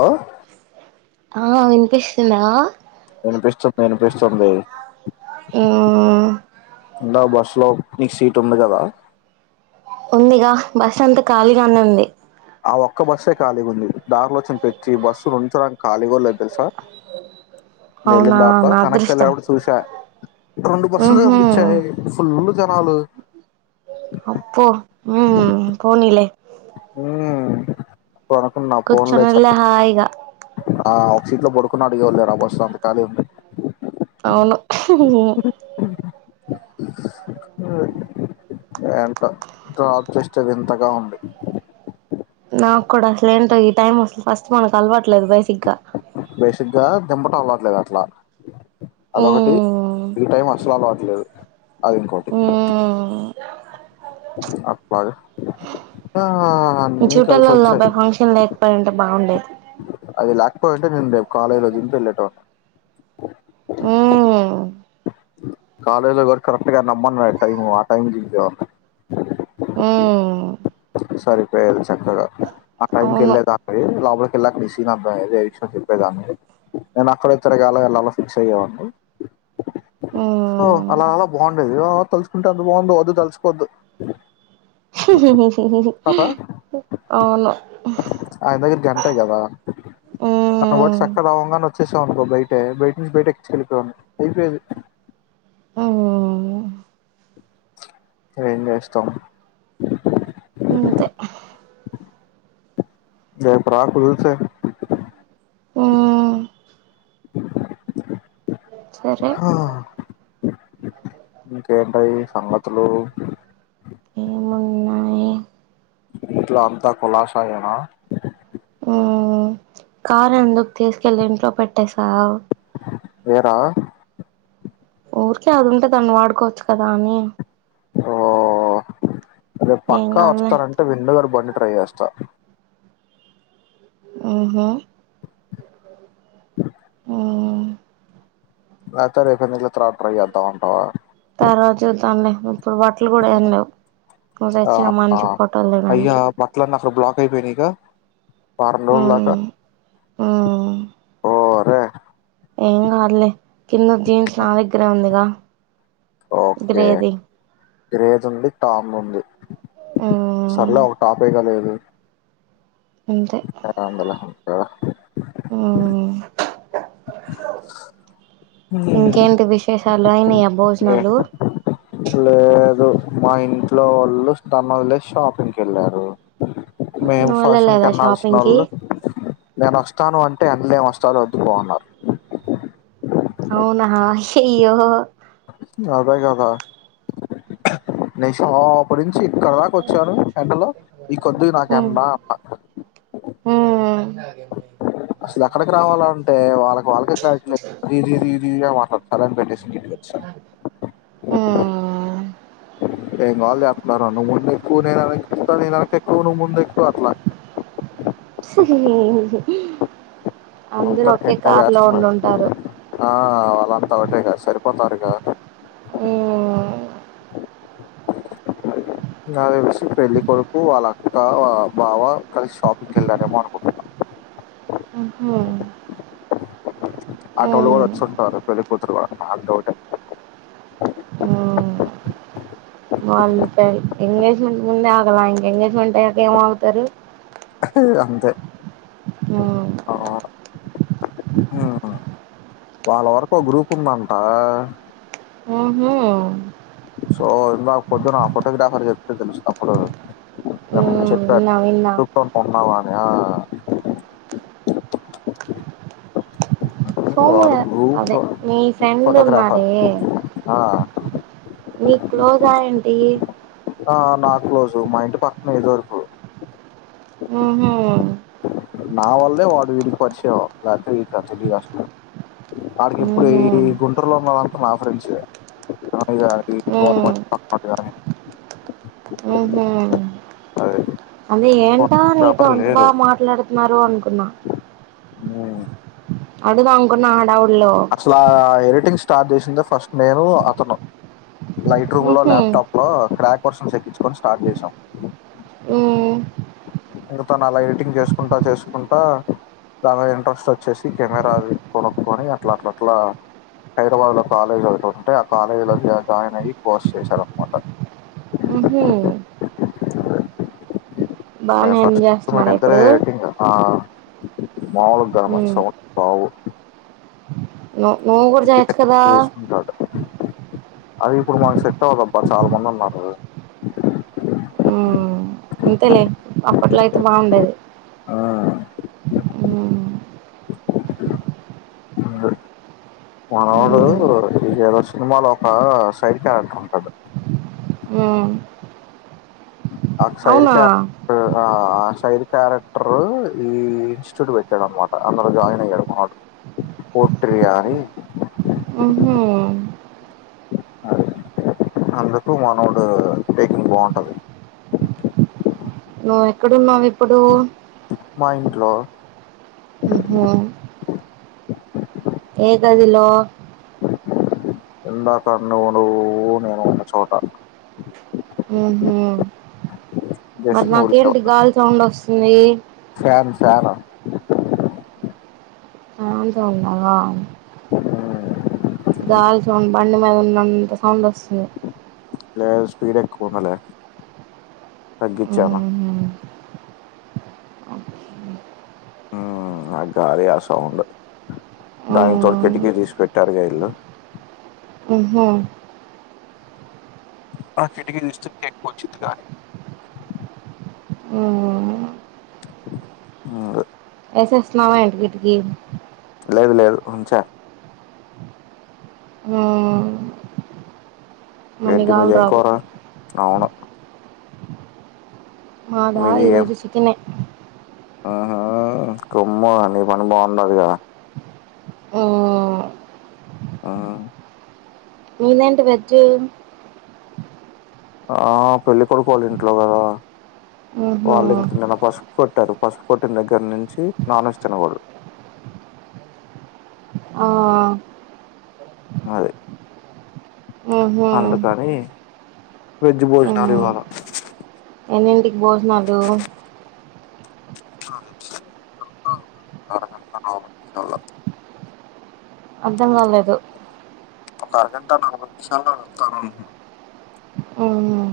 ఒ ఆ వినిపిస్తున్నా వినిపిస్తుంది పిస్తుంది మ్మ్ ద బస్ స్లోప్ నిక్ సీట్ ఉంది కదా ంత ఖాళీగానే ఉంది ఆ ఒక్క బస్సే ఖాళీ గుంది దారిలొచ్చిన ప్రతి బస్సు రొంచన ఖాళీగూలేదు తెలుసా నేను వెళ్ళిన అవునా దారిలో నా వెనక్కి అదృష్టం వెళ్ళేటప్పుడు చూసా రెండు బస్సులు ఊహు కనిపించాయి ఫుల్ జనాలు అప్ప పోనీలే ఆ కూర్చునలె హాయిగా ఆ ఒక సీట్లో పడుకున్న అడిగేవాళ్ళేరు ఆ బస్సు లో అంతఖాళీ ఉంది అవును ఏంటో డ్రాప్ జేస్తే వింతగా ఉంది నాకు కూడా అసలే ఏంటో ఈ టైమ్ అసలు ఫస్ట్ మనకు అలవా ట్లేదు బేసిగ్గా దింపట అలవట్లేదు అట్లా అదొకటి మ్మ్ ఈ టైం అసలు అలవట్లేదు అది ఇంకోటి మ్మ్ అప్పగా చుట్టాలొల్ల ఫంక్షన్ దే అయుంటే బాగుండేది అది లేకపోయి ఉంటే నేను రేపు కాలేజీలో దింపి ఎల్లేటోన్ని ఊ కాలేజ్ లో కూడా కర్రెక్ట్ గా నమ్మం రా టైమ్ ఆ టైంకి దింపేవాన్ని మ్మ్ సరిపోయేది చక్కగా ఆ టైంకి అవును యెళ్ళేదారి లోపలికి వెళ్ళాక మిస్సింగ్ విషయం చెప్పేదాన్ని నేను అక్కడొచ్చి అడడగాల వెళ్ళాల ఫిక్స్ అయ్యేవాని సో అలా అలా మ్మ్ బాగుండేది అ తలుచుకుంటే అంత బాగుందో వద్దు వద్దు తలుల్చుకోవద్దు పాపా అవును అదై తీర్ గంటే కదా అట్లపోతే హ్మ్ సక్కగ అవ్వంగానే వచ్చేసావనుకో బయటే [unintelligible] హ్మ్ ఎం జేస్తాం అంతే రేపు రాకు రూసే హ్మ్ సరే హా ఇంకేంటయ్యి సంగతులు ఏమున్నాయి ఇంట్లో అంతా కులాసాయేనా హ్మ్ కార్ ఎందుకు తీసుకెళ్ళి ఇంట్లో పెట్టేసావ్ వేరా ఊరికే అది ఉంటే దాన్ని వాడుకోవచ్చు కదా అని హో రేపు ఏం పక్కా కాదులే వస్తారంటే వెండు గారి బండి ట్రై చేస్తా ఊహూ ఓ రాతిపై పోయిందంటే తరవాత ట్రై చేద్దాం ఉంటావా తార్వాత చూద్దాం లే ఇప్పుడు బట్టలు కూడా ఏం లేవు నువ్వు ఆ తెచ్చిన ఆ మంచి ఫోటోలు అయ్యా దిగడానికి బట్టలన్నీ బ్లాక్ అయిపోయినయిగా వారం రోజులు దాకా హ్మ్ హ్మ్ ఓర్ రే ఏం కాదులే కింద జీన్స్ నా దగ్గరే ఉందిగా ఓకే గ్రేది గ్రేజ్ ఉంది టామ్ ఉంది హ్మ్ సర్లే ఒక టాపే కాలేదు అంతే [unintelligible] బెలహం ఓ మ్మ్ ఇంకేంటి విశేష్ చల్లగైనయి ఎమ్ లే లేదు మా ఇంట్లో వాళ్ళు స్తన్ వదిలేస్ షాపింగ్ కి వెళ్ళారు మేము నువ్వు ఫ్యాషన్ వెళ్ళలేదా కెన్నాల్సిన షాపింగ్ కి వోళ్ళు నేను వస్తాను అంటే అన్లే ఏం వస్తావులే వద్దుపో అన్నారు అవునా హయ్యో అదే గదా నేషినావా అప్పడికి ఇక్కడి దాక వచ్చారు ఎండలో ఈ కొద్దిగ నాకెండా అంట హుమ్ అసలు ఎక్కడికి రావాల అంటే వాళ్ళకి వాళ్ళకే క్లారిటీ లేదు ఇది ఇది ఇది మాట్లాడ అదని పెట్టేస్ సను ఆ ఏం గోల చెత్తున్నరో నువ్వు ముందు ఎక్కు నేను ఎనక ఎక్కుత నెన్ ఎనకెక్కు నువ్ ముందు ఎక్కు అట్లా సరే అందరికీ ఇట్నే చేస్తున్నార్ ఆ వాళ్ళంతా ఒకటే గా సరి పోతరుగా ఆ నాక్ తెలిసి పెళ్లి కొడుకు వాళ్ళ అక్క బావ కలిసి షాపింగ్ కెళ్ళారేమో అనుకుంటున్నా మ్మ్ ఆటోలో కూడా మ్మ్ వచేసుంటరు పెళ్ళికూతురు వాలు మా అన్న ఒకటే వాళ్ళ ఎంగేజ్మెంట్ ముందే ఆగల ఇంకా ఎంగేజ్మెంట్ అయ్యాక ఏం ఆగుతరు అంతే హుమ్ ఆ, వాళ్ళ వరకు ఒక గ్రూప్ ఉందంటా ఓహో సో ఇందాక పొద్దున అమ్మదగ్గర అందరూ చెప్తే తెలిసింది అప్పుడు మ్మ్ సరే విన్నా విన్నా గ్రూప్ లో ఉన్నావా ఆ వాడు సోముగా గ్రూప్ అదే మీ ఫ్రెండ్ ఫోటోగ్రాఫర్ ఉన్నాడే ఆ మీక్ క్లోజా ఏంటి ఆ నా క్లోజు మా ఇంటి పక్కన ఇది వరకు హూహు నా వల్లే వాడు వీడికి పరిచయం లేకపోతే వీడికి తెలిదు అసలు వాడికి ఇప్పుడు ఊహూ ఈ గుంటూరులో ఉన్నోలంత నాఫ్రెండ్స్ ఏ కానీ ఊ అది ఊహూ అదే ఏం నీతో ఎవరు అంత లేరు బాగా మాట్లాడు మరో అనుకున్నా అడు అంకున్న ఆడా అసలా ఎరిట్ ఎడిటింగ్ స్టార్ట్ చేసిందె ఫస్ట్ నేను అతను లైట్ రూమ్ లో ఊహూ ల్యాప్ టాప్ లో క్రాక్ వెర్షన్ చేపించుకొని కొని స్టార్ట్ చేసాం ఊ తను అలా ఎడిటింగ్ చేసుకుంటా చేసుకుంటా బాగా ఇంట్రెస్ట్ వచ్చేసి కెమెరాది కొనుక్కొని అట్లా అట్లా అట్లా హైదరాబాద్లో కాలేజ్ ఒకటి ఉంటె ఆ కాలేజీలో జాయిన్ అయ్యి కోర్స్ చేశారన్నమాట హుమ్ హు సబ్స్ ఎంజాయ్ మేం చేస్తున్నాడా ఇద్దరె ఇప్పుడు ఎడిటింగ్ ఆ మామూలు గాదు ఊ మన్ సౌ కావు న నువ్వుకూడా జయచ్చు కదా తీసుకుంటాడు అది ఇప్పుడు మనకు సెట్ అవదబ్బా చాలా మంది ఉన్నారు అంతెలే అప్పట్లో అయితే బాగుండేది ఉ ఊ మనోడు ఏదో సినిమాలో ఒక సైడ్ క్యారెక్టర్ ఉంటాది ఊ ఆసైడ్ అవునా క ఆ సైడ్ క్యారెక్టర్ ఈ ఇన్స్టిట్యూట్ పెట్టాడు అనమాట అందులో జాయిన్ అయ్యాడు మనోడు పోట్రి అని ఊహూ అందుకు మానోడు టేకింగ్ బాగుంటుంది నువ్వు ఎక్కడున్నావు ఇప్పుడు మ ఇంట్లో ఉ హో ఏ గదిలో ఇందాకన్నవును నేను ఉన్న చోట ఊహు మరి జస్ట్ నువ్వు లేవు నాకేంటి గాలి సౌండ్ వస్తుం ది ఫ్యాన్ ఫ్యాను ఫ్యాన్ సౌండ్ ఆ ఉ గాలి సౌండ్ బండి మీద ఉన్న అంత సౌండ్ వస్తుంది స్పీడ్ ఎక్కువుంది లే తగ్గించను ఉహు ఉ ఆ గాలి ఆ సౌండ్ ఉ దాని తోటి కటికీ తీసి పెట్టారుగా ఇల్లు ఉహు ఆ కిటికీ దస్తు కే ఎక్క్కవచ్చిది గాలి ఉ ఉ వేసేస్తున్నావా కిటికీ లేదు లేదు ఉంచ ఉ మళ్ళీ ఏమిటి గాలి మీది ఏమీ రాదు కూర? అవును, మాదా మీది ఏం ఈరోజు చికేనే ఆహా కొమ్ము నీ పని బాగుండదిగా ఉ ఆ మీనడి వెజ్ ఆ పెళ్ళికడుకువాల ఇంట్లో కదా ఉహు వాళం నినపాస్సుపు కొట్టారు పసుపు కొట్టిన దగ్గర నుంచి నాన్ వెజ్ తినగోడదు ఆ అది ఉహు అందుకని వెజ ఉ భోజనాలఇవ్వాల ఎన్నింటికి భోజనాలు నకుతెలిసి ఒక అరగంట పావు గంట అర్ధం కాలేదు ఒక అరగంట నలభై నిమిషాల వెళ్తాను అవునా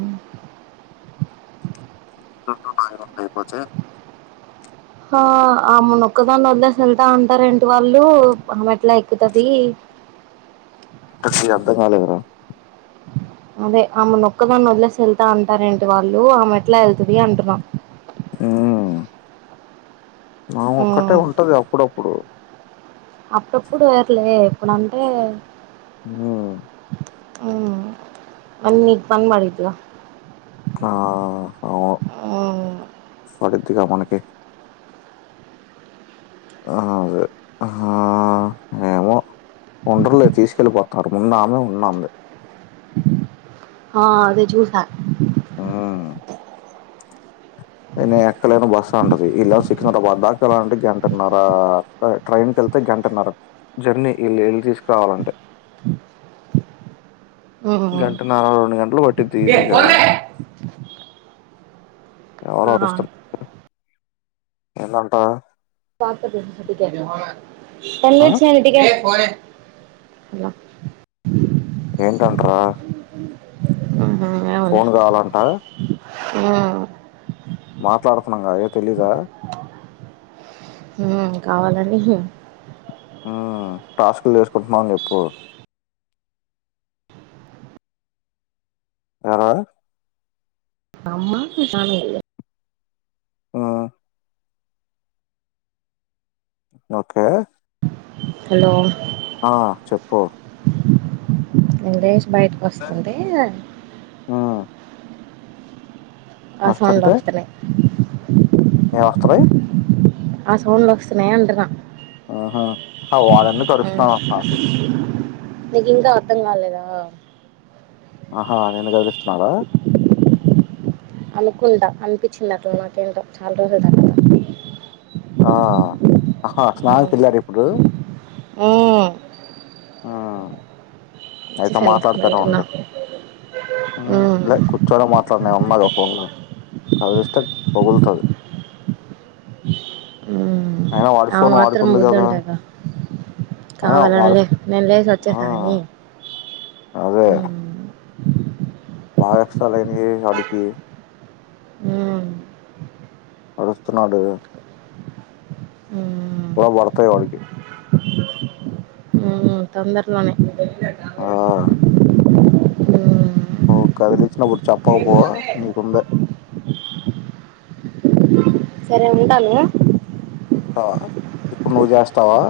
నీ రెండు నాగు రెండు అయిపోతే ఆ అమ్ మునొక్కదాన్ని వదిలేసి వెళ్తా అంటార ఏంటి వాళ్ళు అమె ఎట్లా ఎక్కుతది కొంచెం అర్థం కాలేదురా అదే ఆమె నొక్కదాన్ని వదిలేసి వెళ్తా అంటార ఏంటి వాళ్ళు ఆమె ఎట్లా వెళ్తుది అంటున్న హ మా ఒక్కటే మ్మ్ ఉంటది అప్పుడప్పుడు అప్పుడప్పుడు వేర్లే ఇప్పుడు అంటే ఉ ఉ అన్ని పని [unintelligible] ఆ అ మ్మ్ పడుద్దిగా మనకి అ అదే ఆ ఏమో ఉండర్లే తీసుకెళ్ళిపోతారు ముందు ఆమె ఉన్నంది ఆ అదే చూసా ఉ న ఎక్కలేన బస్సు అంటది ఇళ సికిన్నర వద్దాకాలా అంటే గంటన్నర ట్రైన్ క వెళ్తే గంటన్నర జర్నీళ్ళళ్ళ తీసుకురావాలంటే మ్మ్ గంటన్నర రెండు గంటలుట్టి ట్టింది ఈసీ గా ఎవరు అరుస్తు ఎలాంటా సార్ తో చెపుతా [unintelligible] ఆ! హాలో ఏంటంట్రా ఫోన్ కావాలంట ఉ మాట్లాడుతున్నాంగా ఏ తెలీదా కావాలండి ఉ టాస్క్లు చేసుకుంటున్నాం అని చెప్పు ఎర మామ [unintelligible] ఉ ఓకే హలో ఆ చెప్పు ఎంటే బయటకీ వస్తుంటే హ్మ్. ఆ నెక్స్ట్ సౌండ్లు అంటే వస్తున్నాయి ఏం వస్తున్నాయి నా సౌండ్లు వస్తున్నాయా అంటున్న ఆహా ఆహా వాడెందుకు ఉ అరుస్తున్నాడు అంటున్నా అసలు నీకు ఇంకా అర్ధం కాలేదా అ ఆహా నేను కదిలిస్తున్నాడా అనుకుంటా అనిపించిందట్లు మాకేంటో చాలా రోజు ద ఆ ఆహా స్నానంనికి వెళ్ళారా ఇప్పుడు ఉమ్. ఆ అయితే వచ్చేసాను మాట్లాడుతనే ఉం బయటున్నా ఉమ్. లే కూర్చోని మాట్లాడ ఉన్నాద ఫోన్ లో కదష్ట బళతారు ఉమ్. ఆ మాత్రం బుద్ధి ఉంటాద అయినా కావాలని వాడు లే నేను లేసి ఆ వచ్చేసా అని అదే ఉమ్. బాగా కష్టాలుయింది వాడికి హ అస్తునాడు ఉమ్. ఎలా వడర్తయ వాడికి ఉమ్. తొందరలోనే ఆ ఆ ర్ కదిలిచ్చినప్పుడు చెప్పకపో నీకుందా సరే ఉంటాను ఉంటావా ఇప్పుడు నువ్వు చేస్తావా